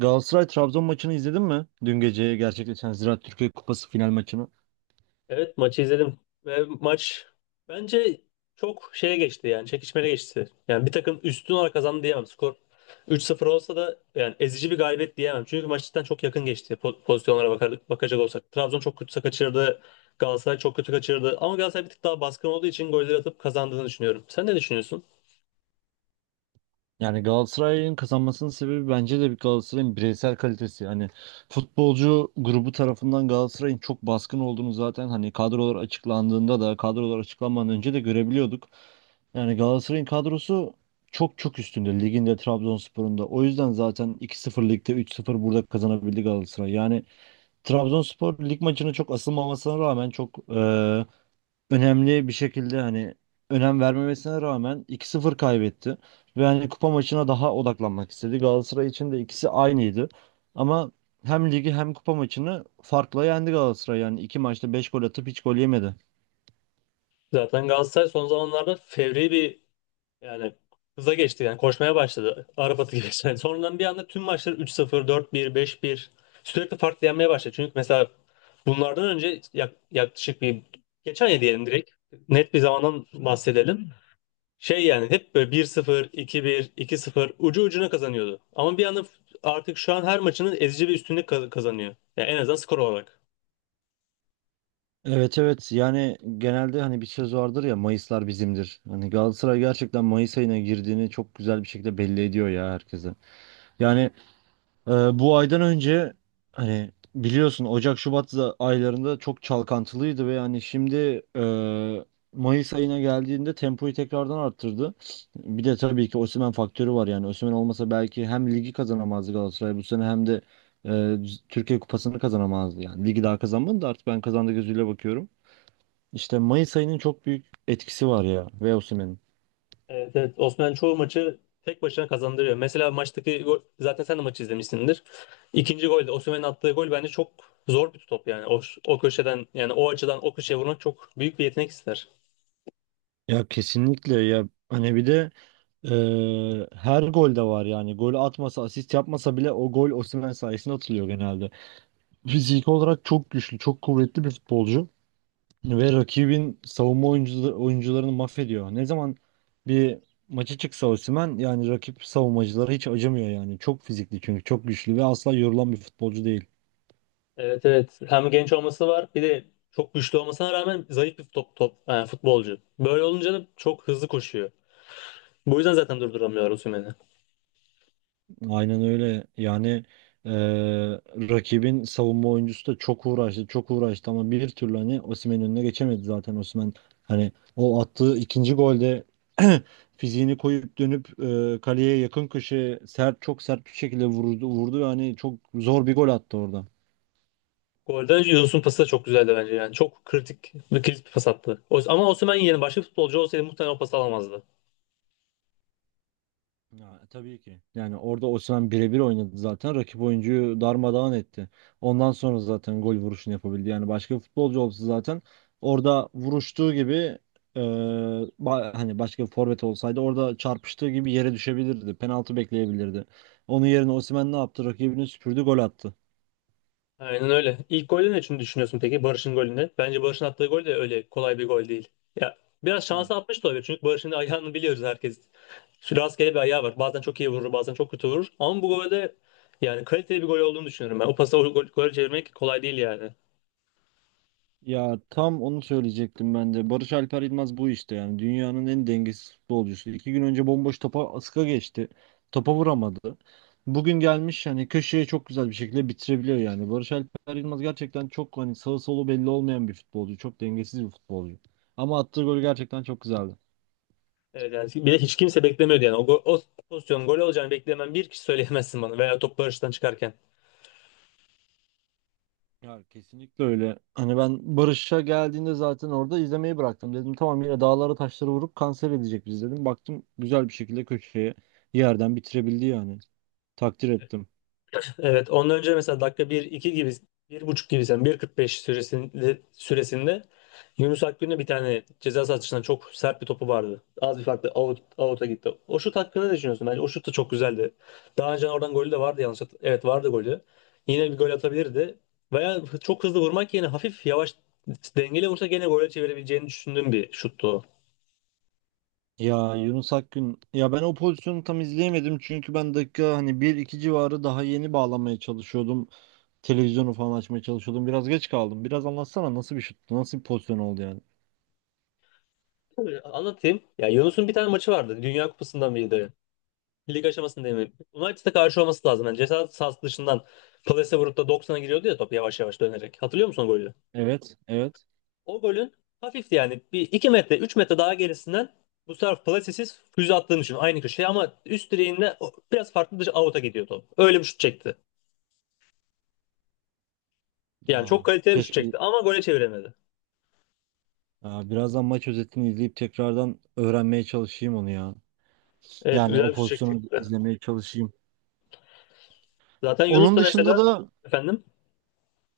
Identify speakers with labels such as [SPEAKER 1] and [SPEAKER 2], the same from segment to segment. [SPEAKER 1] Galatasaray Trabzon maçını izledin mi? Dün gece gerçekleşen Ziraat Türkiye Kupası final maçını.
[SPEAKER 2] Evet, maçı izledim ve maç bence çok şeye geçti, yani çekişmeli geçti. Yani bir takım üstün olarak kazandı diyemem. Skor 3-0 olsa da yani ezici bir galibiyet diyemem. Çünkü maç cidden çok yakın geçti pozisyonlara bakacak olsak. Trabzon çok kötü kaçırdı. Galatasaray çok kötü kaçırdı. Ama Galatasaray bir tık daha baskın olduğu için golleri atıp kazandığını düşünüyorum. Sen ne düşünüyorsun?
[SPEAKER 1] Yani Galatasaray'ın kazanmasının sebebi bence de bir Galatasaray'ın bireysel kalitesi. Hani futbolcu grubu tarafından Galatasaray'ın çok baskın olduğunu zaten hani kadrolar açıklandığında da kadrolar açıklanmadan önce de görebiliyorduk. Yani Galatasaray'ın kadrosu çok çok üstünde liginde Trabzonspor'un da. O yüzden zaten iki 0 ligde 3-0 burada kazanabildi Galatasaray. Yani Trabzonspor lig maçına çok asılmamasına rağmen çok önemli bir şekilde hani önem vermemesine rağmen 2-0 kaybetti. Ve hani kupa maçına daha odaklanmak istedi. Galatasaray için de ikisi aynıydı. Ama hem ligi hem kupa maçını farkla yendi Galatasaray. Yani iki maçta 5 gol atıp hiç gol yemedi.
[SPEAKER 2] Zaten Galatasaray son zamanlarda fevri bir, yani hıza geçti, yani koşmaya başladı. Arap atı gibi. Yani sonradan bir anda tüm maçları 3-0 4-1 5-1 sürekli farklı yenmeye başladı. Çünkü mesela bunlardan önce yaklaşık bir geçen ya, diyelim direkt net bir zamandan bahsedelim. Şey, yani hep böyle 1-0, 2-1, 2-0 ucu ucuna kazanıyordu. Ama bir anda artık şu an her maçının ezici bir üstünlük kazanıyor. Yani en azından skor olarak.
[SPEAKER 1] Evet, evet, yani genelde hani bir söz vardır ya, Mayıslar bizimdir. Hani Galatasaray gerçekten Mayıs ayına girdiğini çok güzel bir şekilde belli ediyor ya herkese. Yani Ee, bu aydan önce hani biliyorsun Ocak Şubat aylarında çok çalkantılıydı ve yani şimdi Mayıs ayına geldiğinde tempoyu tekrardan arttırdı. Bir de tabii ki Osimhen faktörü var, yani Osimhen olmasa belki hem ligi kazanamazdı Galatasaray bu sene, hem de e, Türkiye Kupası'nı kazanamazdı yani. Ligi daha kazanmadı da artık ben kazandı gözüyle bakıyorum. İşte Mayıs ayının çok büyük etkisi var ya, ve Osimhen'in.
[SPEAKER 2] Evet, evet. Osman çoğu maçı tek başına kazandırıyor. Mesela maçtaki gol, zaten sen de maçı izlemişsindir. İkinci golde Osimhen'in attığı gol bence çok zor bir top yani. O köşeden yani o açıdan o köşeye vurmak çok büyük bir yetenek ister.
[SPEAKER 1] Ya kesinlikle ya, hani bir de Ee, her golde var yani. Gol atmasa, asist yapmasa bile o gol Osimhen sayesinde atılıyor genelde. Fizik olarak çok güçlü, çok kuvvetli bir futbolcu ve rakibin savunma oyuncularını mahvediyor. Ne zaman bir maça çıksa Osimhen, yani rakip savunmacılara hiç acımıyor yani. Çok fizikli, çünkü çok güçlü ve asla yorulan bir futbolcu değil.
[SPEAKER 2] Evet, evet. Hem genç olması var, bir de çok güçlü olmasına rağmen zayıf bir top yani futbolcu. Böyle olunca da çok hızlı koşuyor. Bu yüzden zaten durduramıyorlar Osimhen'i.
[SPEAKER 1] Aynen öyle. Eee, rakibin savunma oyuncusu da çok uğraştı, çok uğraştı ama bir türlü hani Osimhen'in önüne geçemedi zaten Osimhen. Hani o attığı ikinci golde fiziğini koyup dönüp kaleye yakın köşeye sert, çok sert bir şekilde vurdu, vurdu ve hani çok zor bir gol attı orada.
[SPEAKER 2] Golde Yunus'un pası da çok güzeldi bence yani. Çok kritik bir kilit bir pas attı. O- ama Osimhen yerine başka bir futbolcu olsaydı muhtemelen o pası alamazdı.
[SPEAKER 1] Ya, tabii ki. Yani orada Osimhen birebir oynadı zaten. Rakip oyuncuyu darmadağın etti. Ondan sonra zaten gol vuruşunu yapabildi. Yani başka bir futbolcu olsa zaten orada vuruştuğu gibi, e, hani başka bir forvet olsaydı orada çarpıştığı gibi yere düşebilirdi. Penaltı bekleyebilirdi. Onun yerine Osimhen ne yaptı? Rakibini süpürdü, gol attı.
[SPEAKER 2] Aynen öyle. İlk golde ne için düşünüyorsun peki Barış'ın golünde? Bence Barış'ın attığı gol de öyle kolay bir gol değil. Ya biraz şansa atmış da olabilir çünkü Barış'ın ayağını biliyoruz herkes. Şu rastgele bir ayağı var. Bazen çok iyi vurur, bazen çok kötü vurur. Ama bu golde yani kaliteli bir gol olduğunu düşünüyorum ben. O pası o gol, gole çevirmek kolay değil yani.
[SPEAKER 1] Ya tam onu söyleyecektim ben de. Barış Alper Yılmaz bu işte yani. Dünyanın en dengesiz futbolcusu. İki gün önce bomboş topa ıska geçti. Topa vuramadı. Bugün gelmiş, hani köşeye çok güzel bir şekilde bitirebiliyor yani. Barış Alper Yılmaz gerçekten çok hani sağı solu belli olmayan bir futbolcu. Çok dengesiz bir futbolcu. Ama attığı gol gerçekten çok güzeldi.
[SPEAKER 2] Evet, yani bir de hiç kimse beklemiyordu yani. O, o pozisyonun gol olacağını beklemen bir kişi söyleyemezsin bana veya top Barış'tan çıkarken.
[SPEAKER 1] Ya kesinlikle öyle. Hani ben Barış'a geldiğinde zaten orada izlemeyi bıraktım. Dedim, tamam, yine dağlara taşlara vurup kanser edecek biz, dedim. Baktım, güzel bir şekilde köşeye yerden bitirebildi yani. Takdir ettim.
[SPEAKER 2] Evet, ondan önce mesela dakika 1-2 gibi, 1.5 gibi sen bir 45 süresinde Yunus Akgün'e bir tane ceza sahasından çok sert bir topu vardı. Az bir farkla out'a gitti. O şut hakkında ne düşünüyorsun? Bence o şut da çok güzeldi. Daha önce oradan golü de vardı yanlış. Evet, vardı golü. Yine bir gol atabilirdi. Veya çok hızlı vurmak yerine hafif yavaş dengeli vursa gene gole çevirebileceğini düşündüğüm bir şuttu o.
[SPEAKER 1] Ya Yunus Akgün, ya ben o pozisyonu tam izleyemedim çünkü ben dakika hani bir iki civarı daha yeni bağlamaya çalışıyordum. Televizyonu falan açmaya çalışıyordum. Biraz geç kaldım. Biraz anlatsana, nasıl bir şuttu? Nasıl bir pozisyon oldu yani?
[SPEAKER 2] Tabii, anlatayım. Ya, Yunus'un bir tane maçı vardı. Dünya Kupası'ndan biriydi. Lig aşamasında değil mi? United'a karşı olması lazım. Yani ceza sahası dışından plase vurup da 90'a giriyordu ya, top yavaş yavaş dönerek. Hatırlıyor musun o golü?
[SPEAKER 1] Evet, evet.
[SPEAKER 2] O golün hafifti yani. 1-2 metre 3 metre daha gerisinden bu sefer plasesiz füze attığını düşün. Aynı köşeye ama üst direğinde o- biraz farklı bir out'a gidiyor top. Öyle bir şut çekti. Yani çok
[SPEAKER 1] Aa,
[SPEAKER 2] kaliteli bir şut
[SPEAKER 1] keşke,
[SPEAKER 2] çekti ama gole çeviremedi.
[SPEAKER 1] Birazdan maç özetini izleyip tekrardan öğrenmeye çalışayım onu ya.
[SPEAKER 2] Evet,
[SPEAKER 1] Yani
[SPEAKER 2] güzel
[SPEAKER 1] o
[SPEAKER 2] bir şut
[SPEAKER 1] pozisyonu
[SPEAKER 2] çekti.
[SPEAKER 1] izlemeye çalışayım.
[SPEAKER 2] Zaten Yunus
[SPEAKER 1] Onun
[SPEAKER 2] da
[SPEAKER 1] dışında
[SPEAKER 2] mesela
[SPEAKER 1] da
[SPEAKER 2] efendim.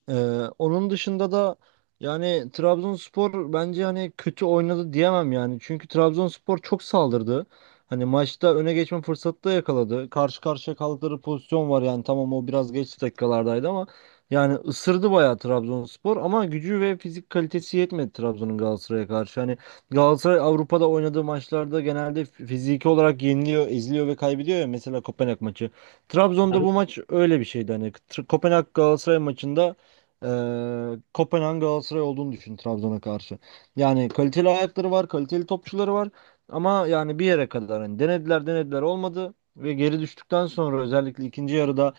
[SPEAKER 1] Ee, onun dışında da yani Trabzonspor bence hani kötü oynadı diyemem yani. Çünkü Trabzonspor çok saldırdı. Hani maçta öne geçme fırsatı da yakaladı. Karşı karşıya kaldıkları pozisyon var yani. Tamam, o biraz geç dakikalardaydı ama yani ısırdı bayağı Trabzonspor, ama gücü ve fizik kalitesi yetmedi Trabzon'un Galatasaray'a karşı. Hani Galatasaray Avrupa'da oynadığı maçlarda genelde fiziki olarak yeniliyor, eziliyor ve kaybediyor ya. Mesela Kopenhag maçı. Trabzon'da
[SPEAKER 2] Efendim?
[SPEAKER 1] bu maç öyle bir şeydi. Hani Kopenhag Galatasaray maçında, Kopenhag Galatasaray olduğunu düşün Trabzon'a karşı. Yani kaliteli ayakları var, kaliteli topçuları var, ama yani bir yere kadar hani denediler denediler, olmadı, ve geri düştükten sonra özellikle ikinci yarıda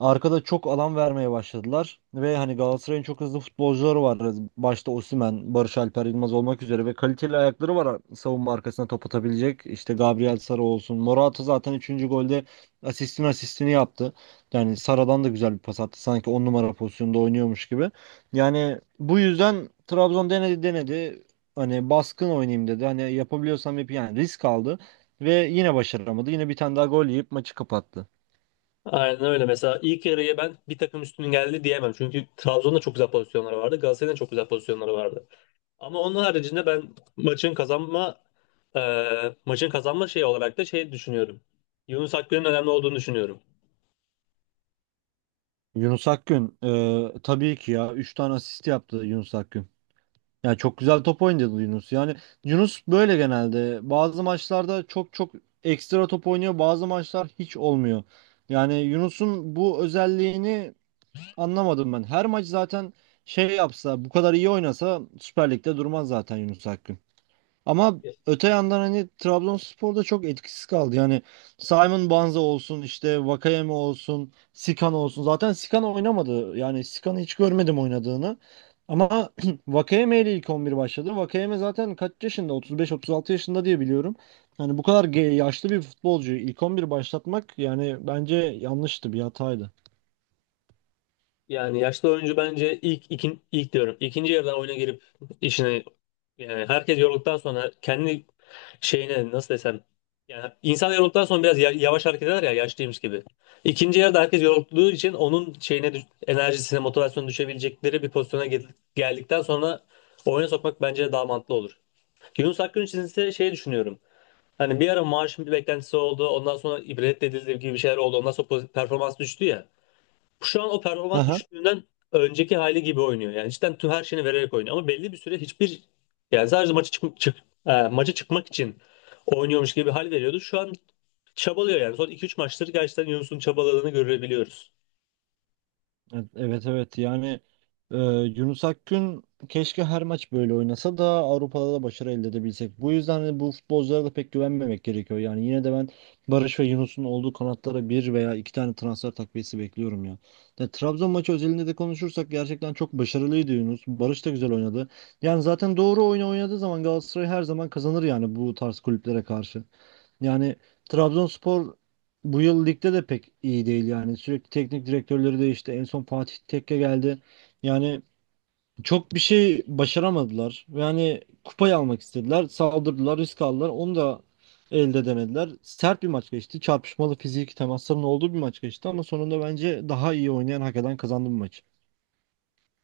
[SPEAKER 1] arkada çok alan vermeye başladılar ve hani Galatasaray'ın çok hızlı futbolcuları var. Başta Osimhen, Barış Alper Yılmaz olmak üzere, ve kaliteli ayakları var savunma arkasına top atabilecek. İşte Gabriel Sara olsun. Morata zaten üçüncü golde asistin asistini yaptı. Yani Sara'dan da güzel bir pas attı, sanki 10 numara pozisyonda oynuyormuş gibi. Yani bu yüzden Trabzon denedi denedi. Hani baskın oynayayım dedi. Hani yapabiliyorsam yapayım. Yani risk aldı ve yine başaramadı. Yine bir tane daha gol yiyip maçı kapattı.
[SPEAKER 2] Aynen öyle. Mesela ilk yarıya ben bir takım üstünün geldi diyemem. Çünkü Trabzon'da çok güzel pozisyonları vardı. Galatasaray'da çok güzel pozisyonları vardı. Ama onun haricinde ben maçın kazanma, e, maçın kazanma şeyi olarak da şey düşünüyorum. Yunus Akgün'ün önemli olduğunu düşünüyorum.
[SPEAKER 1] Yunus Akgün, tabii ki, ya 3 tane asist yaptı Yunus Akgün. Yani çok güzel top oynadı Yunus. Yani Yunus böyle genelde. Bazı maçlarda çok çok ekstra top oynuyor, bazı maçlar hiç olmuyor. Yani Yunus'un bu özelliğini anlamadım ben. Her maç zaten şey yapsa, bu kadar iyi oynasa, Süper Lig'de durmaz zaten Yunus Akgün. Ama öte yandan hani Trabzonspor da çok etkisiz kaldı. Yani Simon Banza olsun, işte Vakayeme olsun, Sikan olsun. Zaten Sikan oynamadı. Yani Sikan'ı hiç görmedim oynadığını. Ama Vakayeme ile ilk 11 başladı. Vakayeme zaten kaç yaşında? 35-36 yaşında diye biliyorum. Yani bu kadar yaşlı bir futbolcuyu ilk 11 başlatmak, yani bence yanlıştı, bir hataydı.
[SPEAKER 2] Yani yaşlı oyuncu bence ilk ilk diyorum. İkinci yarıda oyuna girip işine, yani herkes yorulduktan sonra kendi şeyine nasıl desem, yani insan yorulduktan sonra biraz yavaş hareket eder ya, yaşlıymış gibi. İkinci yarıda herkes yorulduğu için onun şeyine enerjisine motivasyonu düşebilecekleri bir pozisyona geldikten sonra oyuna sokmak bence daha mantıklı olur. Yunus Akgün için ise şey düşünüyorum. Hani bir ara maaşın bir beklentisi oldu. Ondan sonra ibret edildi gibi bir şeyler oldu. Ondan sonra performans düştü ya. Şu an o performans düşüklüğünden önceki hali gibi oynuyor. Yani cidden tüm her şeyini vererek oynuyor. Ama belli bir süre hiçbir, yani sadece maça maça çıkmak için oynuyormuş gibi bir hal veriyordu. Şu an çabalıyor yani. Son 2-3 maçtır gerçekten Yunus'un çabaladığını görebiliyoruz.
[SPEAKER 1] Evet, evet, evet. Yani e, Yunus Akgün keşke her maç böyle oynasa da Avrupa'da da başarı elde edebilsek. Bu yüzden de bu futbolculara da pek güvenmemek gerekiyor. Yani yine de ben Barış ve Yunus'un olduğu kanatlara bir veya iki tane transfer takviyesi bekliyorum ya. Trabzon maçı özelinde de konuşursak gerçekten çok başarılıydı Yunus. Barış da güzel oynadı. Yani zaten doğru oyunu oynadığı zaman Galatasaray her zaman kazanır yani, bu tarz kulüplere karşı. Yani Trabzonspor bu yıl ligde de pek iyi değil yani. Sürekli teknik direktörleri değişti. En son Fatih Tekke geldi. Yani çok bir şey başaramadılar. Yani kupayı almak istediler. Saldırdılar, risk aldılar. Onu da elde edemediler. Sert bir maç geçti. Çarpışmalı, fiziki temasların olduğu bir maç geçti, ama sonunda bence daha iyi oynayan, hak eden kazandı bu maçı.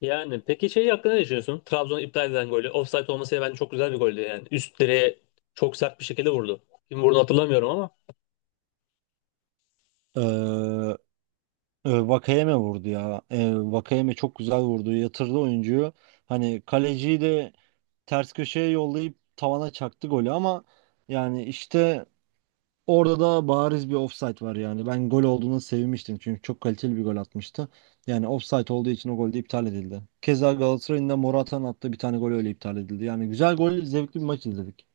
[SPEAKER 2] Yani peki şey hakkında ne düşünüyorsun? Trabzon'un iptal eden golü. Offside olmasıyla bence çok güzel bir goldü yani. Üst direğe çok sert bir şekilde vurdu. Kim vurdu hatırlamıyorum ama
[SPEAKER 1] Ee, Vakayeme vurdu ya. Vakayeme çok güzel vurdu. Yatırdı oyuncuyu. Hani kaleciyi de ters köşeye yollayıp tavana çaktı golü, ama yani işte orada da bariz bir offside var yani. Ben gol olduğuna sevinmiştim çünkü çok kaliteli bir gol atmıştı. Yani offside olduğu için o gol de iptal edildi. Keza Galatasaray'ın da, Morata'nın attığı bir tane gol öyle iptal edildi. Yani güzel gol, zevkli bir maç izledik.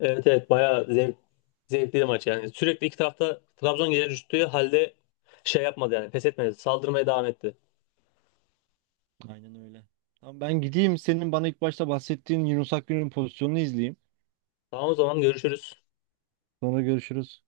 [SPEAKER 2] evet, evet, bayağı zevkli bir maç yani. Sürekli iki tarafta Trabzon geri düştüğü halde şey yapmadı yani, pes etmedi. Saldırmaya devam etti.
[SPEAKER 1] Aynen öyle. Tamam, ben gideyim, senin bana ilk başta bahsettiğin Yunus Akgün'ün pozisyonunu izleyeyim.
[SPEAKER 2] Tamam, o zaman görüşürüz.
[SPEAKER 1] Sonra görüşürüz.